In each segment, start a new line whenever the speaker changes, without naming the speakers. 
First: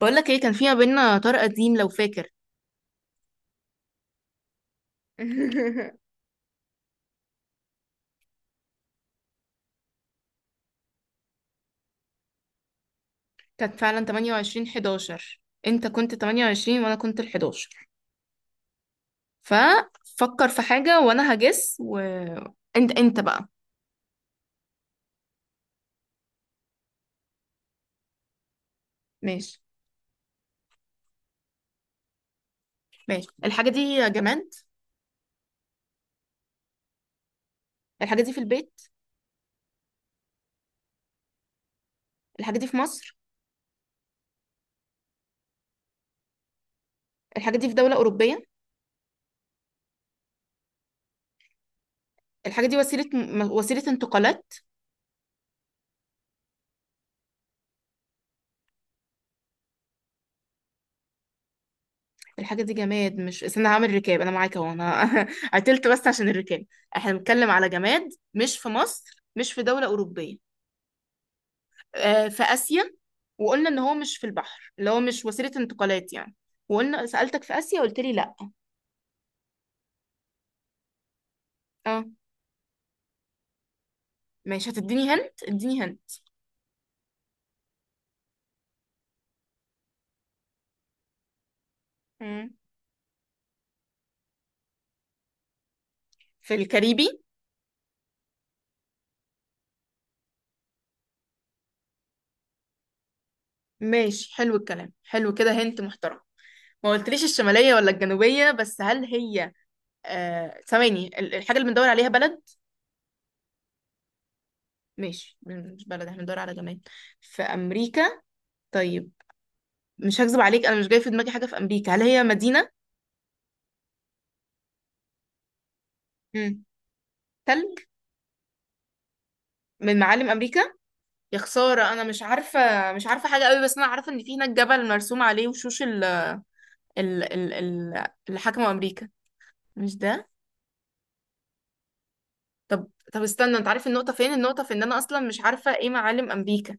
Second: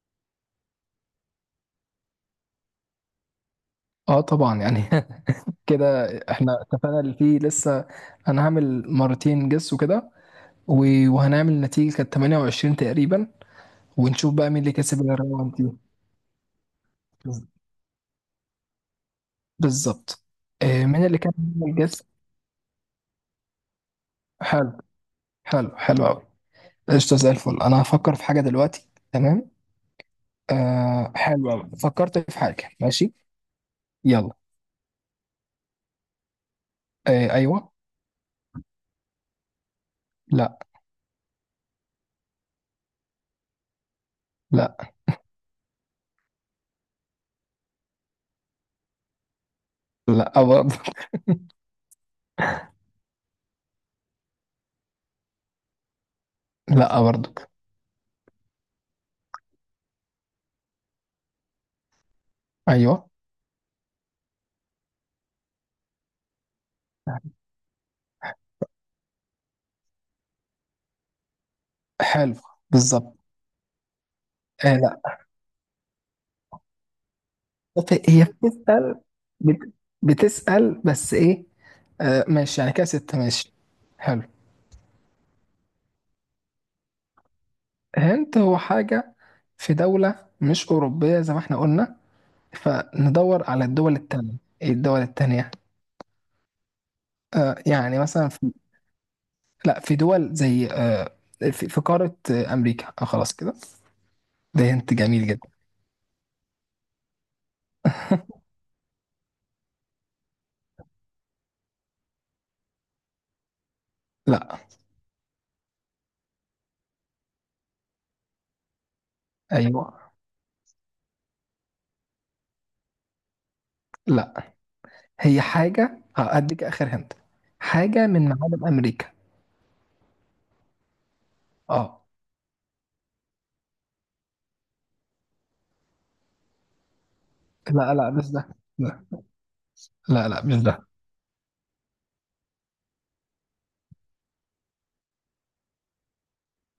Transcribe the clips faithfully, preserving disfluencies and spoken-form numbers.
بقول لك ايه، كان في ما بيننا طار قديم لو فاكر.
اه طبعا يعني. كده احنا اتفقنا اللي فيه لسه. انا هعمل مرتين جس وكده. و- وهنعمل نتيجة كانت تمانية وعشرين تقريبا.
كانت فعلا
ونشوف بقى مين
ثمانية وعشرين،
اللي كسب
حداشر.
الراوند دي.
انت كنت تمانية وعشرين وانا كنت ال حداشر.
بالظبط.
ففكر في
آه،
حاجة
مين اللي كان
وانا
بيعمل
هجس. و
جس؟
انت انت بقى.
حلو. حلو حلو قوي. قشطة زي الفل. انا هفكر في حاجة دلوقتي، تمام.
ماشي.
آه حلو قوي، فكرت في حاجة. ماشي.
ماشي. الحاجة دي
يلا.
جماد.
آه ايوه.
الحاجة دي في البيت.
لا.
الحاجة دي في مصر.
لا
الحاجة دي في دولة أوروبية.
لا برضه.
الحاجة دي وسيلة م- وسيلة انتقالات.
لا برضه.
الحاجة دي
ايوه.
جماد، مش؟ استنى، هعمل ركاب أنا معاك أهو. أنا قتلت بس عشان الركاب. احنا بنتكلم على جماد، مش في مصر، مش في دولة أوروبية. آه،
حلو.
في آسيا.
بالظبط.
وقلنا ان هو مش في البحر، اللي هو
آه،
مش وسيلة انتقالات يعني. وقلنا سألتك في آسيا قلت
بت-
لي
هي
لا.
بتسأل. بت... بتسأل بس ايه؟
اه،
آه ماشي، يعني كده ستة. ماشي. حلو.
ماشي. هتديني هنت؟ اديني هنت.
هنت هو حاجة في دولة مش أوروبية زي ما احنا قلنا.
مم.
فندور على الدول التانية. ايه الدول التانية؟
في الكاريبي.
آه يعني مثلا في... لا، في دول زي آه، في, في قارة آه أمريكا آه. خلاص كده.
ماشي، حلو
ده
الكلام،
هنت جميل
حلو
جدا.
كده. هنت محترم. ما قلتليش الشمالية ولا الجنوبية، بس هل هي... آه، ثواني، ال- الحاجة اللي بندور عليها بلد؟
لا.
ماشي، مش بلد، احنا بندور على جماد. في أمريكا. طيب،
أيوه.
مش هكذب عليك، انا مش جاي في دماغي حاجة في أمريكا. هل هي مدينة؟
لا، هي حاجة. آه،
مم.
أديك آخر هنت.
تلج.
حاجة من معالم أمريكا.
من معالم أمريكا. يا خسارة أنا
اه.
مش عارفة، مش عارفة حاجة قوي. بس أنا عارفة إن في هناك جبل مرسوم عليه وشوش ال ال ال
لا
ال
لا مش
اللي
ده.
حكموا
لا
أمريكا. مش
لا
ده؟
لا مش ده.
طب طب استنى، أنت عارف النقطة فين؟ النقطة في إن أنا أصلا مش عارفة إيه معالم أمريكا.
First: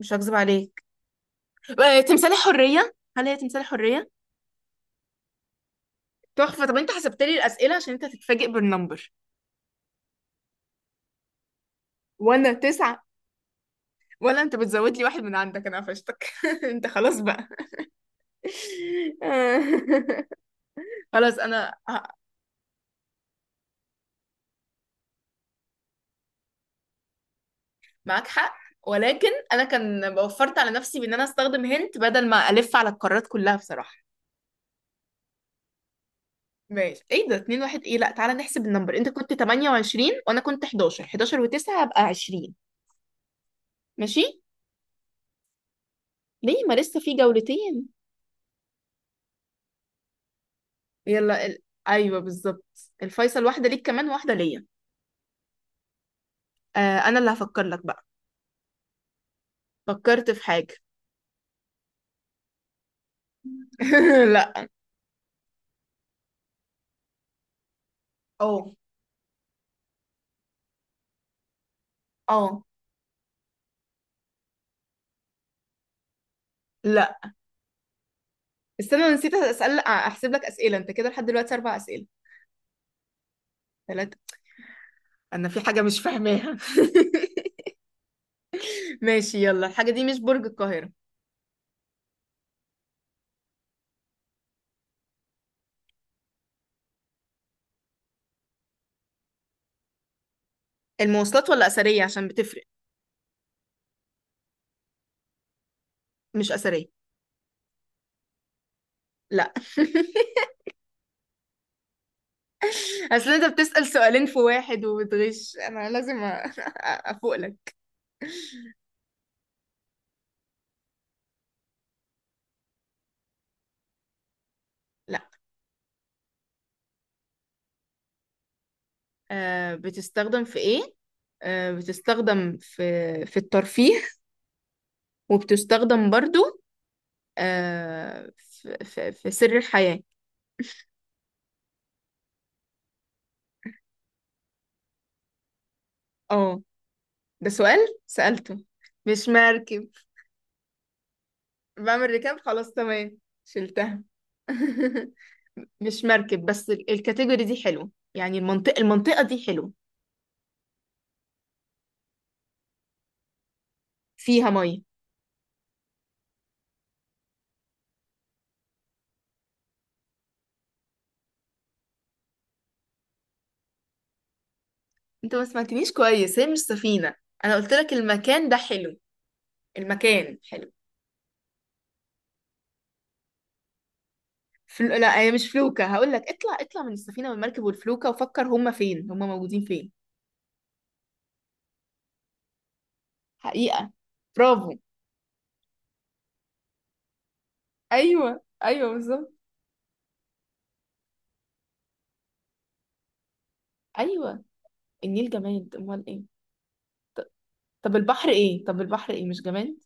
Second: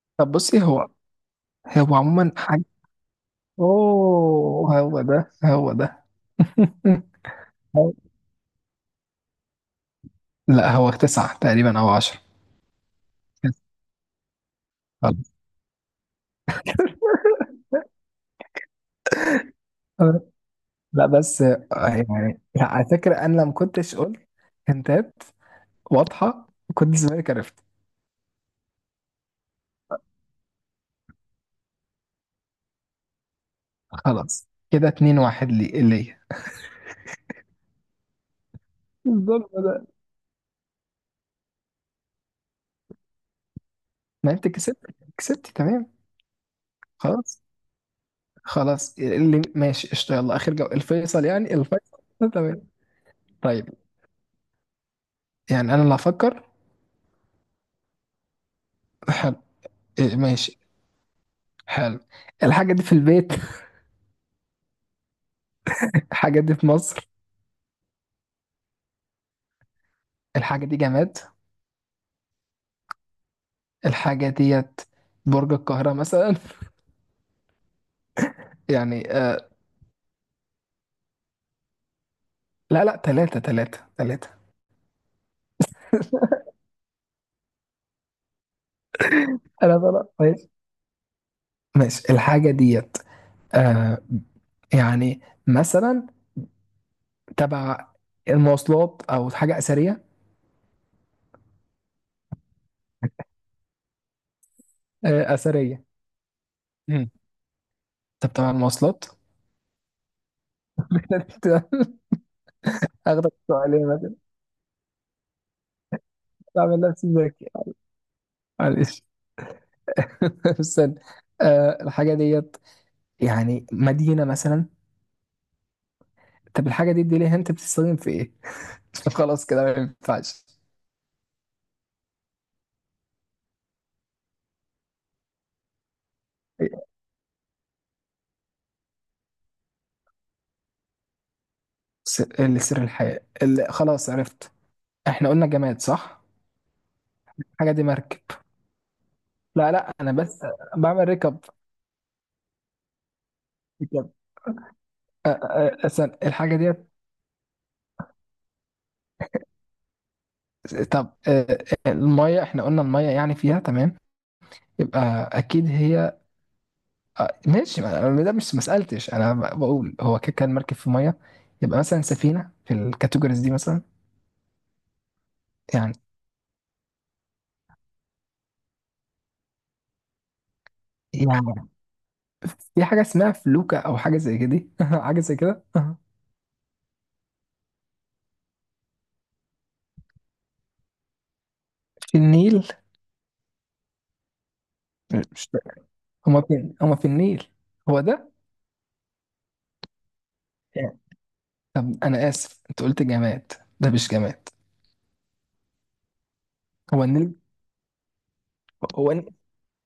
مش
طب
هكذب
بصي، هو
عليك.
هو
آه، تمثال
عموما حاجة.
الحرية. هل هي تمثال الحرية؟
اوه هو ده هو ده.
تحفة! طب أنت
مم.
حسبت لي الأسئلة؟ عشان
هو-
أنت هتتفاجئ بالنمبر.
لا هو تسعة تقريبا او عشرة.
وأنا تسعة. ولا أنت بتزود لي واحد
خلاص.
من عندك؟ أنا قفشتك. أنت خلاص بقى.
آه، لا
خلاص.
بس آه،
أنا
يعني لا، على فكرة انا لما كنتش قلت هنتات واضحة كنت زمانك عرفت.
معاك حق، ولكن انا كان وفرت على نفسي بان انا استخدم هنت بدل ما الف على القارات كلها بصراحه.
خلاص كده اتنين واحد لي ليا.
ماشي. ايه ده؟ اتنين واحد ايه؟ لا تعالى نحسب النمبر. انت كنت
الظلم ده.
تمانية وعشرين وانا كنت حداشر. حداشر و9 هبقى عشرين. ماشي.
ما انت كسبت. كسبت تمام.
ليه؟ ما لسه في
خلاص
جولتين.
خلاص اللي ماشي قشطة. يلا اخر جو الفيصل،
يلا
يعني
ال...
الفيصل
ايوه،
تمام.
بالظبط الفيصل، واحده
طيب،
ليك كمان واحده ليا.
يعني انا اللي هفكر.
آه، انا اللي هفكر لك بقى.
حلو. إيه،
فكرت في
ماشي.
حاجه.
حلو. الحاجة دي في البيت.
لا.
الحاجة دي في مصر.
اه.
الحاجة دي جماد.
اه.
الحاجة ديت برج القاهرة مثلا.
لا. استنى،
يعني
أنا نسيت
آه.
اسال، احسب لك اسئله، انت كده لحد دلوقتي اربع اسئله.
لا لا، تلاتة تلاتة تلاتة.
ثلاثه. انا في حاجه مش فاهماها. ماشي، يلا،
لا لا
الحاجة دي
لا
مش برج
ماشي.
القاهرة.
ماشي الحاجة ديت. آه، يعني مثلا تبع المواصلات أو حاجة أثرية.
المواصلات ولا أثرية؟ عشان بتفرق.
آه أثرية.
مش أثرية.
مم. طب تبع المواصلات.
لا. أصل
هاخدك
أنت بتسأل
سؤالين مثلا.
سؤالين في واحد وبتغش، أنا لازم أ-
بعمل نفسي
أفوق
ذكي.
لك.
معلش. استنى. آه الحاجة ديت يعني مدينة مثلا.
لا.
طب الحاجة دي اديني هنت بتستخدم في ايه؟ خلاص كده ما
أه بتستخدم
ينفعش.
في إيه؟ أه بتستخدم في في الترفيه، وبتستخدم برضو، أه، في, في, في سر الحياة.
س- اللي سر الحياة اللي خلاص عرفت. احنا قلنا جماد صح؟
اه. ده
الحاجة
سؤال
دي مركب.
سألته. مش
لا
مركب.
لا، انا بس بعمل ركب.
بعمل ركاب، خلاص تمام، شلتها.
ركب. أ- أ-
مش
أصلا
مركب،
الحاجة
بس
ديت.
ال- الكاتيجوري دي حلو يعني، المنطقة، المنطقة دي حلو.
طب أ- المية احنا قلنا المية يعني فيها تمام.
فيها مية.
يبقى اكيد هي. أ- ماشي، ما أنا- ده مش ما سألتش، انا ب- بقول هو كده كان مركب في مية. يبقى مثلا سفينة في الكاتيجوريز دي مثلا.
انت ما سمعتنيش
يعني.
كويس، هي مش سفينة. انا قلت لك المكان ده حلو، المكان حلو.
يعني في حاجة اسمها فلوكة أو حاجة زي كده.
فل... لا
حاجة
هي
زي
مش
كده.
فلوكة. هقول لك اطلع، اطلع من السفينة والمركب والفلوكة، وفكر هما فين، هما موجودين فين.
في النيل.
حقيقة. برافو.
مش، هما فين؟ هما في النيل. هو ده.
ايوه ايوه بالظبط.
يعني. طب أنا آسف، أنت قلت جماد. ده مش
ايوه،
جماد.
النيل جماد، امال ايه؟
هو
ط-
النيل.
طب البحر ايه؟ طب
هو
البحر ايه؟
النيل
مش جماد؟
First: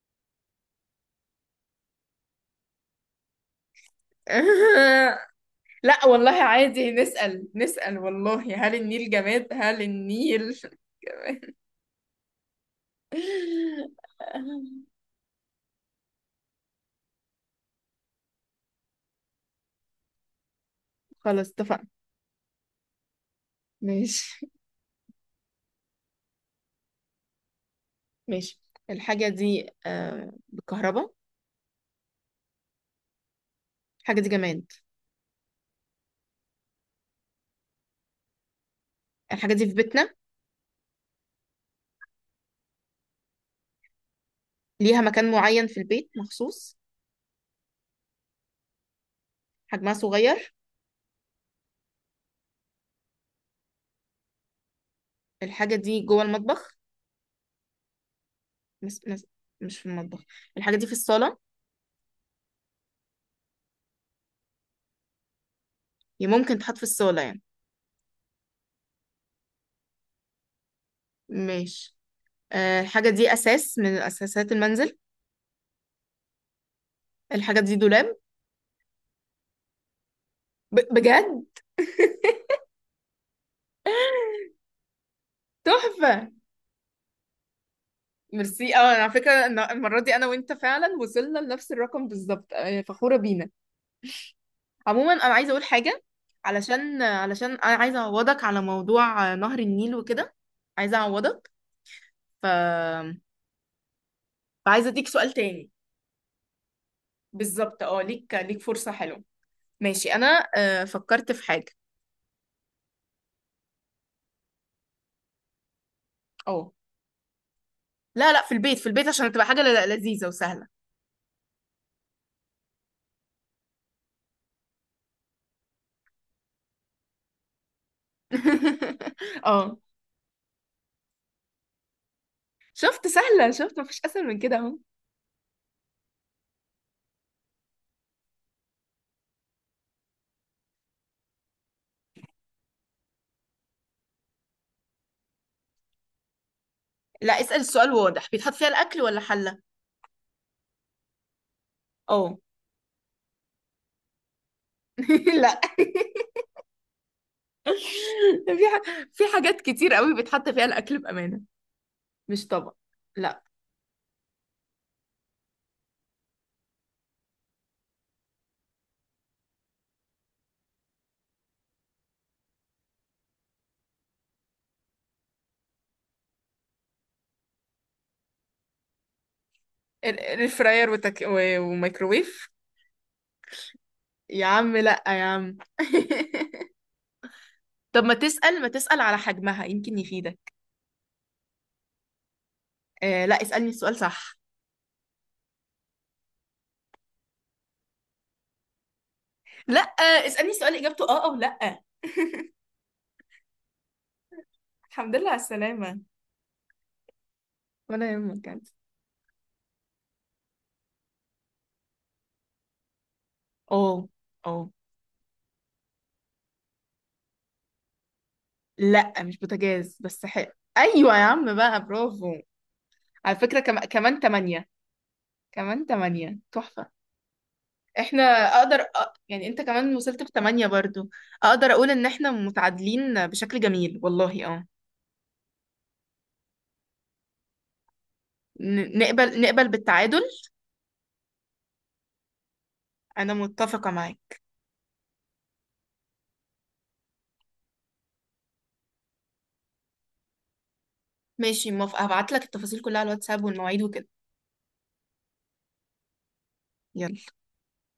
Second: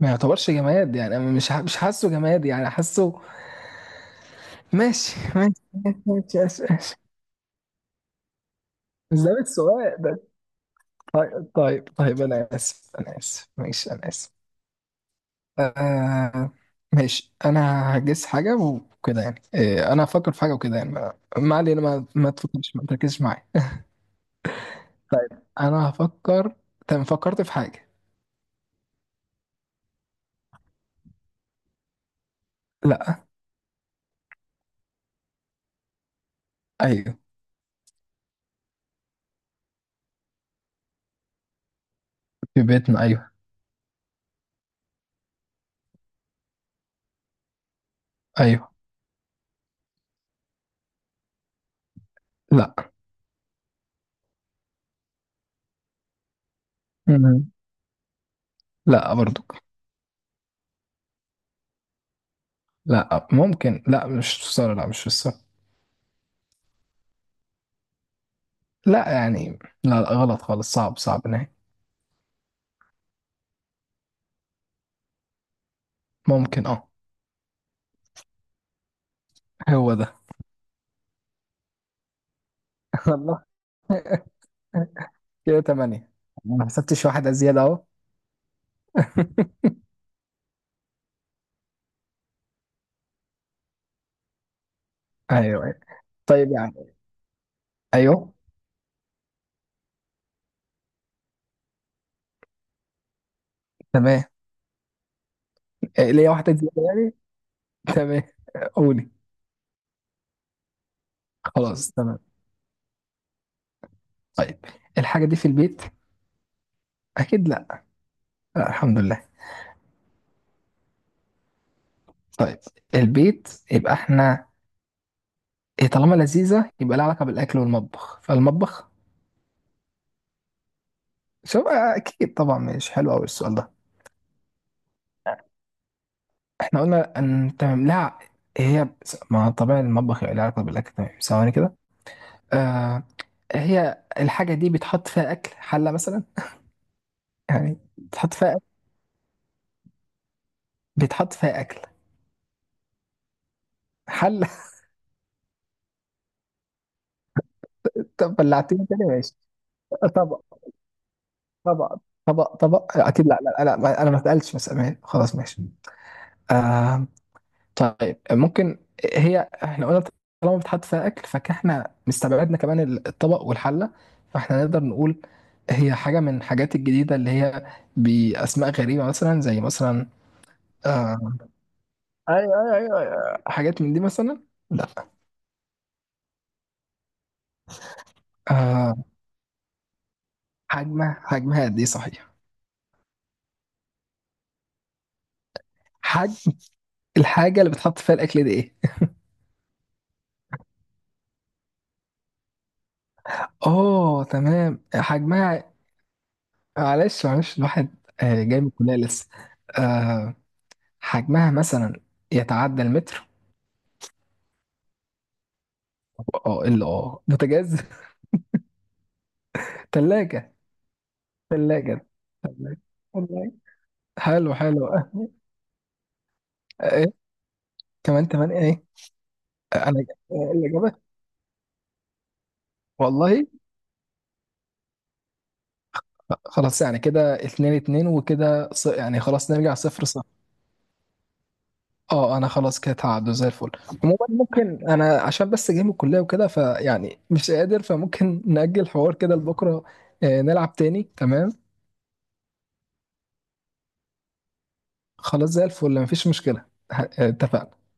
ما يعتبرش جماد، يعني أنا مش ح- مش حاسه جماد، يعني حاسه. ماشي ماشي ماشي
لا
ماشي
والله
ماشي
عادي
ماشي.
نسأل، نسأل والله: هل النيل
مش ده
جماد؟ هل
السؤال ده.
النيل
طيب
جماد؟
طيب طيب، أنا آسف أنا آسف ماشي أنا آسف. آه ماشي انا هجس حاجه وكده، يعني آه انا هفكر في حاجه وكده يعني ما
خلاص
ما علينا،
اتفقنا.
ما, ما تفكرش ما تركزش معايا.
ماشي.
انا هفكر. تمام فكرت في حاجه.
ماشي. الحاجة دي آه بالكهرباء؟
لا.
الحاجة دي جماد.
ايوه
الحاجة دي في بيتنا.
في بيتنا ايوه.
ليها مكان معين في البيت مخصوص.
ايوه.
حجمها صغير.
لا.
الحاجة دي جوه المطبخ.
مم.
مس...
لا
مس...
برضو.
مش في المطبخ. الحاجة دي في الصالة.
لا ممكن، لا مش في الصاله، لا مش في الصاله.
هي ممكن تتحط في الصالة يعني.
لا يعني، لا, لا غلط خالص. صعب صعب نهائي.
ماشي. آه، الحاجة دي أساس من أساسات المنزل.
ممكن اه.
الحاجة دي دولاب.
هو ده.
ب... بجد؟
الله. كده تمانية.
تحفة.
ما حسبتش واحدة زيادة اهو.
ميرسي. اه، على فكرة، أنا- المرة دي انا وانت فعلا وصلنا لنفس الرقم بالظبط. آه، فخورة بينا. عموما انا عايزة اقول
ايوه أيوة.
حاجة.
طيب يعني.
علشان علشان انا عايزة
ايوه
اعوضك على موضوع آه، نهر النيل وكده. عايزة اعوضك. ف.
تمام.
فعايزة اديك سؤال تاني.
آه، ليا واحدة زيادة.
بالظبط. اه،
تمام.
ليك، ليك فرصة
قولي.
حلوة. ماشي. انا آه، فكرت في حاجة.
خلاص تمام. طيب، الحاجة دي في البيت.
اه.
أكيد لا،
لا لا، في
لا
البيت، في
الحمد
البيت،
لله.
عشان تبقى حاجة ل- لذيذة وسهلة.
طيب، البيت يبقى احنا إيه. طالما لذيذة يبقى لها علاقة بالأكل والمطبخ، فالمطبخ.
اه.
شوف، آه، أكيد طبعا مش
شفت
حلو أوي
سهلة؟
السؤال ده.
شفت مفيش اسهل من كده اهو.
احنا قلنا أن تمام لا. هي بس- ما طبعا المطبخ يبقى لها علاقة بالأكل تمام، ثواني كده. آه. هي الحاجة دي بيتحط فيها أكل، حلة مثلا.
لا، اسأل
يعني
السؤال واضح:
بتحط فيها
بيتحط
أكل،
فيها الاكل ولا حلة؟
بيتحط فيها أكل.
اه.
حلة.
لا.
طب
في
بلعتني تاني
ح... في
ماشي.
حاجات كتير قوي
طب
بيتحط فيها الاكل بامانه.
طبق.
مش
طبق
طبق.
طبق اكيد لا
لا.
لا لا، ما- انا ما سالتش، بس امان خلاص ماشي. آه. طيب ممكن. هي احنا قلنا، طالما بتحط فيها اكل فاحنا مستبعدنا كمان الطبق والحله. فاحنا نقدر نقول هي حاجه من الحاجات الجديده اللي هي باسماء غريبه مثلا زي مثلا
ال- الاير فراير
آه.
وتك... و... وميكروويف.
ايوه ايوه ايوه أيوة. حاجات من دي مثلا.
يا عم
لا.
لا يا عم. طب ما تسال، ما تسال
آه
على حجمها يمكن يفيدك.
حجمها، حجمها قد ايه صحيح.
آه لا، اسألني السؤال صح.
حجم الحاجه اللي بتحط فيها الاكل دي ايه؟
لا آه، اسالني سؤال اجابته اه او لا.
اه تمام
الحمد لله على
حجمها.
السلامه.
معلش معلش الواحد
ولا يهمك،
آه، جاي من
كانت.
الكلية لسه. آه، حجمها مثلا يتعدى المتر.
اه. اه.
اه الا اه بوتاجاز.
لا مش بوتاجاز، بس حلو،
تلاجة.
ايوه يا عم بقى،
تلاجة.
برافو.
تلاجة.
على
تلاجة.
فكرة كم... كمان
حلو
تمانية.
حلو. آه،
كمان تمانية، تحفة.
ايه
احنا...
كمان. كمان
اقدر
ايه.
أ- يعني انت
آه،
كمان
انا.
وصلت
آه،
بثمانية
الإجابة.
برضو. اقدر اقول ان احنا متعادلين
والله.
بشكل جميل والله. اه.
خلاص يعني كده اتنين اتنين وكده، ص-
ن-
يعني
نقبل،
خلاص
نقبل
نرجع صفر
بالتعادل.
صفر. اه انا خلاص كده تعدوا
انا
زي الفل.
متفقة
عموما
معاك.
ممكن انا عشان بس جاي من الكلية وكده، فيعني مش قادر، فممكن نأجل الحوار كده لبكرة. آه، نلعب تاني تمام.
ماشي، موافقة، هبعت لك التفاصيل كلها على الواتساب والمواعيد وكده.
خلاص زي الفل مفيش مشكلة. ه-
يلا.
اتفقنا.